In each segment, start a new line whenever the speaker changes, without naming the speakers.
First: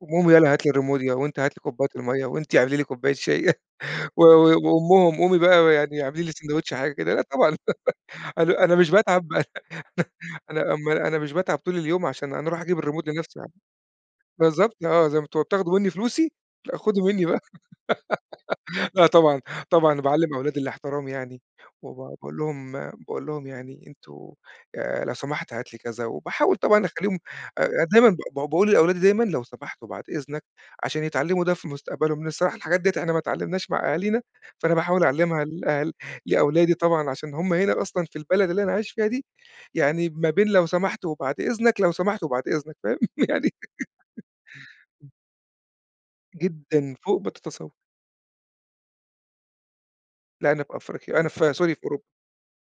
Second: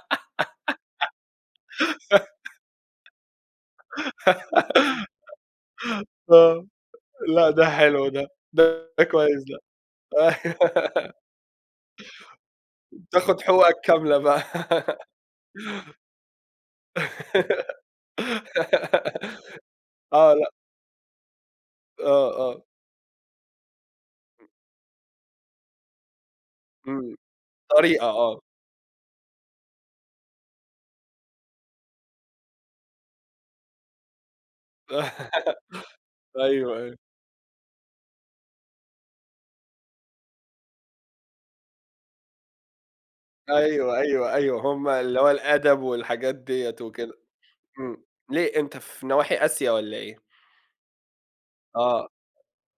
قوم ياله هات لي الريموت يا وأنت هات لي كوبّاية المَيّة وأنتِ اعملي لي كوبّاية شاي، و و وأمُّهم، قومي بقى يعني اعملي لي
آه.
ساندويتش حاجة كده، لأ
لأ
طبعًا.
ده حلو ده،
أنا أنا
ده
مش
ده
باتعب
كويس ده.
أنا أم أنا مش باتعب طول اليوم عشان أنا أروح أجيب الريموت لنفسي
تاخُد
يعني.
حقوقك كاملة بقى.
بالضبط، آه، زي ما أنتم وبتاخدوا منّي فلوسي، لأ خدوا منّي بقى لأ طبعًا، طبعًا باعلّم
آه، لأ.
أولادي الاحترام يعني وب
آه،
باقول
آه.
لهم باقول لهم يعني أنتم
إمم.
آآ، لو سمحت هات لي كذا وباحاول طبعًا
إمم.
أخلّيهم أ دايمًا
طريقة،
ب ب
آه.
باقول للأولادي دايمًا لو سمحت وبعد إذنك، عشان يتعلّموا ده في مستقبلهم، لإن الصراحة الحاجات ديّة إحنا ما اتعلّمناهاش مع أهالينا، فأنا باحاول أعلّمها لأل لأولادي
أيوه، أيوه.
طبعًا عشان هم هنا أصلًا في البلد اللي أنا عايش فيها دي، يعني ما بين لو سمحت وبعد إذنك، لو سمحت وبعد إذنك، فاهم؟ يعني
أيوه، أيوه، أيوه. هم
إمم.
اللي هو الأدب والحاجات ديّة
جدًا.
وكده،
فوق ما تتصوّر.
إمم. ليه أنت في نواحي آسيا والّا إيه؟
لأ، أنا في أفريقيا. أنا في sorry في أوروبا.
آه،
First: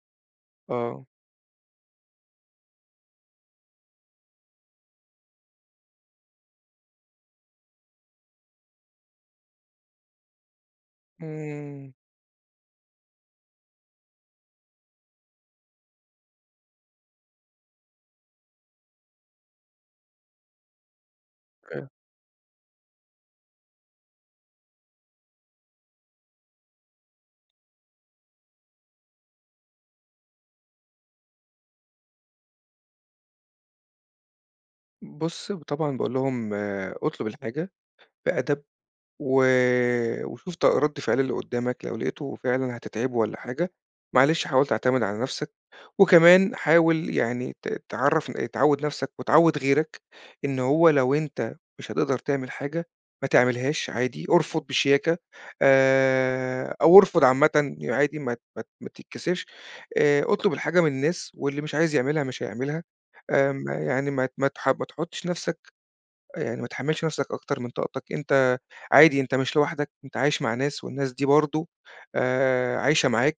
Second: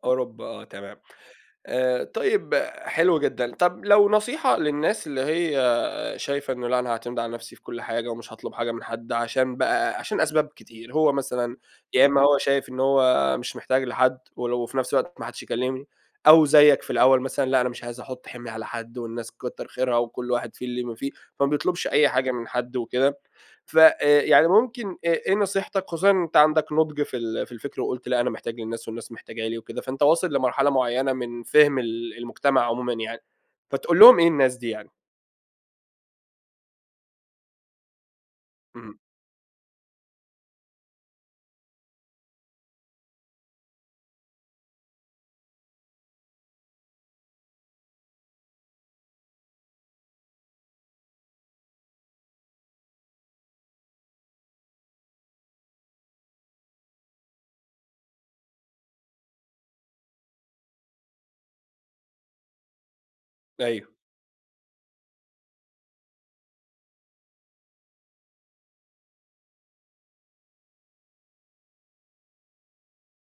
أوروبا، آه تمام.
آه.
آآ طيب، حلو جدًا. طب لو نصيحة للناس اللي هي شايفة إنه لأ أنا هاعتمد على نفسي في كل حاجة ومش هاطلب حاجة من حد عشان بقى عشان أسباب كتير، هو مثلًا
إمم.
يا إمّا هو شايف إن هو مش محتاج لحد ولو في نفس الوقت ما حدّش يكلّمني، أو زيّك في الأول مثلًا، لأ أنا مش عايز أحُط حِمْل على حد والناس كتّر خيرها وكل واحد فيه اللي ما فيه، فما بيطلبش
أوكي.
أي حاجة من حد وكده، ف آآ، يعني ممكن آآ إيه نصيحتك خصوصًا إن انت عندك نُضْج في ال في الفِكْر وقُلت لأ أنا محتاج للناس والناس محتاجة لي وكده، فأنت واصل لمرحلة معيّنة من فِهْم ال المجتمع عمومًا يعني، فتقول لهم إيه الناس دي يعني؟
بُص ب طبعًا باقول لهم: "اطلُب الحاجة بِأَدَب
اهم.
و وشوف ط رَد فعل اللي قُدّامك، لو لقيته فعلًا هتتعبه والّا حاجة، معلش حاول تعتمد على نفسك وكمان حاول يعني ت تعرّفن تعوِّد نفسك وتعوِّد غيرك إن هو لو أنت مش هتقدر تعمل حاجة، ما تعملهاش عادي، ارفُض بشياكة آآ أو ارفُض عامةً ي عادي ما ت ما ت ما تتكسفش. آآ، اطلُب الحاجة من الناس واللي مش عايز يعملها مش هيعملها، آمم
أيوه.
يعني ما ت ما تح ما تحُطّش نفسك أ يعني ما تحمّلش نفسك أكتر من طاقتك، أنت عادي أنت مش لوحدك، أنت عايش مع ناس والناس دي برضه آآ عايشة معاك،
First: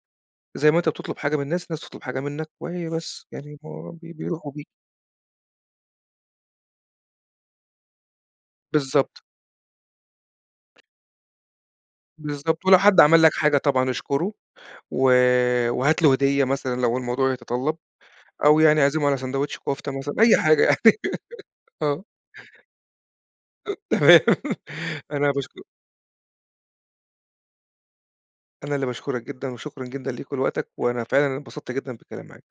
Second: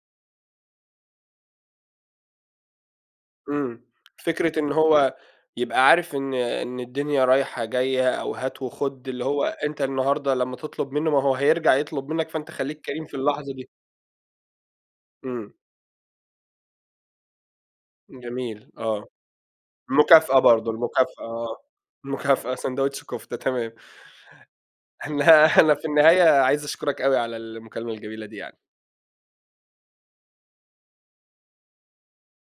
زي ما أنت بتطلُب حاجة من الناس، الناس بتطلُب حاجة منّك وهي بس يعني
إمم.
هو ب بيروح
فكرة
وبييجي."
إن هو يبقى عارف إن إن الدنيا رايحة، جاية أو هات وخُد،
بالضبط.
اللي هو أنت النهاردة لمّا تطلُب منّه، ما هو هيرجع يطلُب منّك، فأنت
بالضبط. ولو
خلّيك
حد
كريم في
عمل لك
اللحظة
حاجة
دي.
طبعًا اشكُره، و
إمم.
وهات له هدية مثلًا لو الموضوع يتطلَّب، أو
جميل،
يعني
آه.
اعزمه على ساندوتش كُفتة مثلًا أي
المكافأة
حاجة
برضه،
يعني.
المكافأة، آه.
آه.
مكافأة سندويش كفتة، تمام.
تمام. أنا باشك
النها أنا في النهاية عايز أشكُرك أوي على المكالمة الجميلة دي يعني.
أنا اللي باشكُرك جدًا وشكرًا جدًا ليك ولوقتك، وأنا فعلًا انبسطت جدًا بالكلام معاك.